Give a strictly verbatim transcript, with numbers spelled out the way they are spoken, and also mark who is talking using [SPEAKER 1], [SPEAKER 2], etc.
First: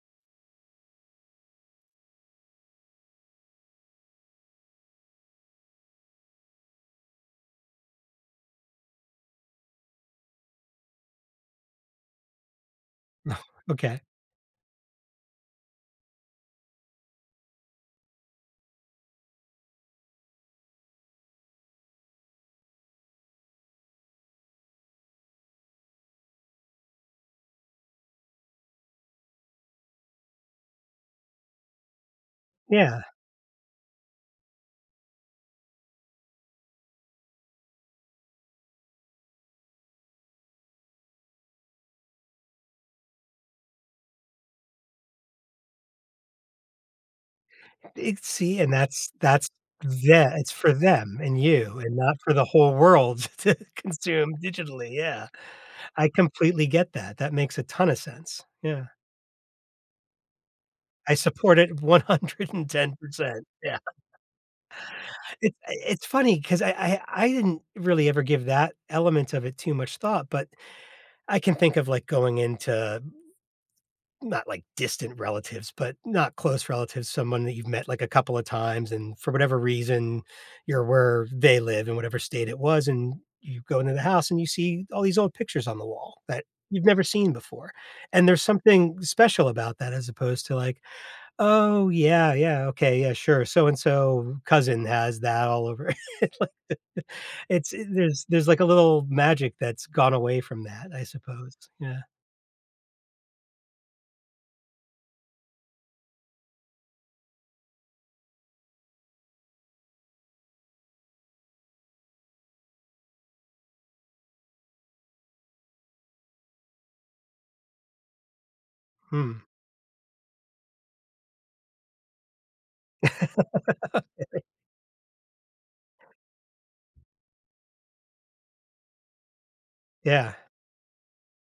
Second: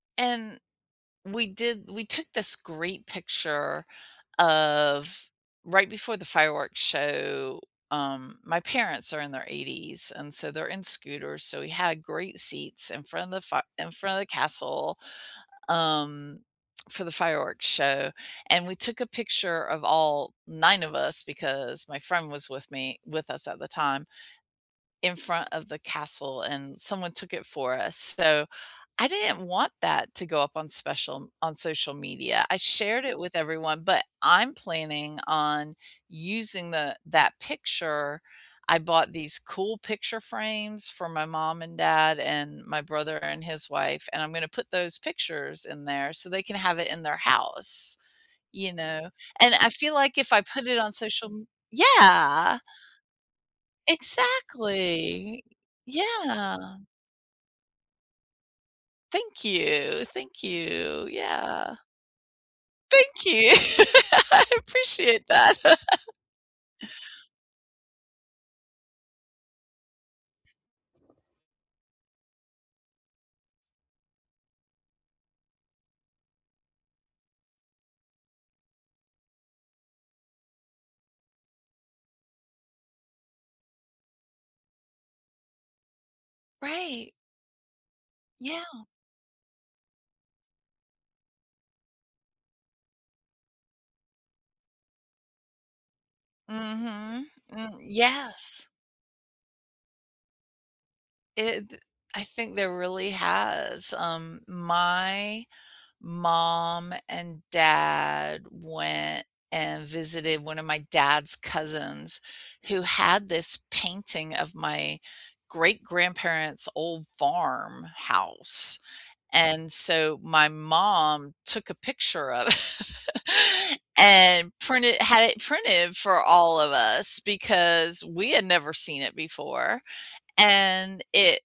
[SPEAKER 1] And we did we took this great picture of right before the fireworks show um my parents are in their eighties, and so they're in scooters, so we had great seats in front of the
[SPEAKER 2] Oh,
[SPEAKER 1] fire in
[SPEAKER 2] okay.
[SPEAKER 1] front of the castle, um, for the fireworks show, and we took a picture of all nine of us, because my friend was with me with us at the time, in front of the castle, and someone took it for us, so, I didn't want that to go up on special on social media. I
[SPEAKER 2] Yeah.
[SPEAKER 1] shared it with everyone, but I'm planning on using the that picture. I bought these cool picture frames for my mom and dad, and my brother and his wife, and I'm gonna put those pictures in there so they can have it in their house.
[SPEAKER 2] It's see, and
[SPEAKER 1] You know?
[SPEAKER 2] that's that's
[SPEAKER 1] And I feel like if
[SPEAKER 2] tha
[SPEAKER 1] I
[SPEAKER 2] it's
[SPEAKER 1] put
[SPEAKER 2] for
[SPEAKER 1] it on
[SPEAKER 2] them,
[SPEAKER 1] social
[SPEAKER 2] and
[SPEAKER 1] m
[SPEAKER 2] you, and not for the
[SPEAKER 1] Yeah!
[SPEAKER 2] whole world to consume digitally, yeah.
[SPEAKER 1] Exactly.
[SPEAKER 2] I completely
[SPEAKER 1] Yeah.
[SPEAKER 2] get that, that makes a ton of sense. Yeah.
[SPEAKER 1] Thank you. Thank you.
[SPEAKER 2] I support
[SPEAKER 1] Yeah.
[SPEAKER 2] it one hundred and ten
[SPEAKER 1] Thank
[SPEAKER 2] percent, yeah.
[SPEAKER 1] you, I appreciate
[SPEAKER 2] It
[SPEAKER 1] that.
[SPEAKER 2] i it's funny, 'cause I I I didn't really ever give that element of it too much thought, but I can think of, like, going into not, like, distant relatives, but not close relatives someone that you've met, like, a couple of times, and for whatever reason, you're where they live, and whatever state it was, and you go into the house, and you see all these old pictures on the wall that you've never
[SPEAKER 1] Right.
[SPEAKER 2] seen before, and there's
[SPEAKER 1] Yeah.
[SPEAKER 2] something special about that, as opposed to, like, "Oh, yeah, yeah, okay, yeah, sure, so-and-so cousin has that all over." It like there
[SPEAKER 1] Mhm,
[SPEAKER 2] It's
[SPEAKER 1] mm
[SPEAKER 2] in there's there's a
[SPEAKER 1] yes.
[SPEAKER 2] little magic that's gone away from that, I suppose,
[SPEAKER 1] It th
[SPEAKER 2] yeah.
[SPEAKER 1] I think there really has, um, my mom and dad went and visited one of my dad's cousins, who had this painting of my great grandparents' old farm house,
[SPEAKER 2] Hmm.
[SPEAKER 1] and so, my mom took a picture of it,
[SPEAKER 2] [unintelligible]
[SPEAKER 1] and printed had it printed for all of us, because we had never seen it before,
[SPEAKER 2] Yeah.
[SPEAKER 1] and it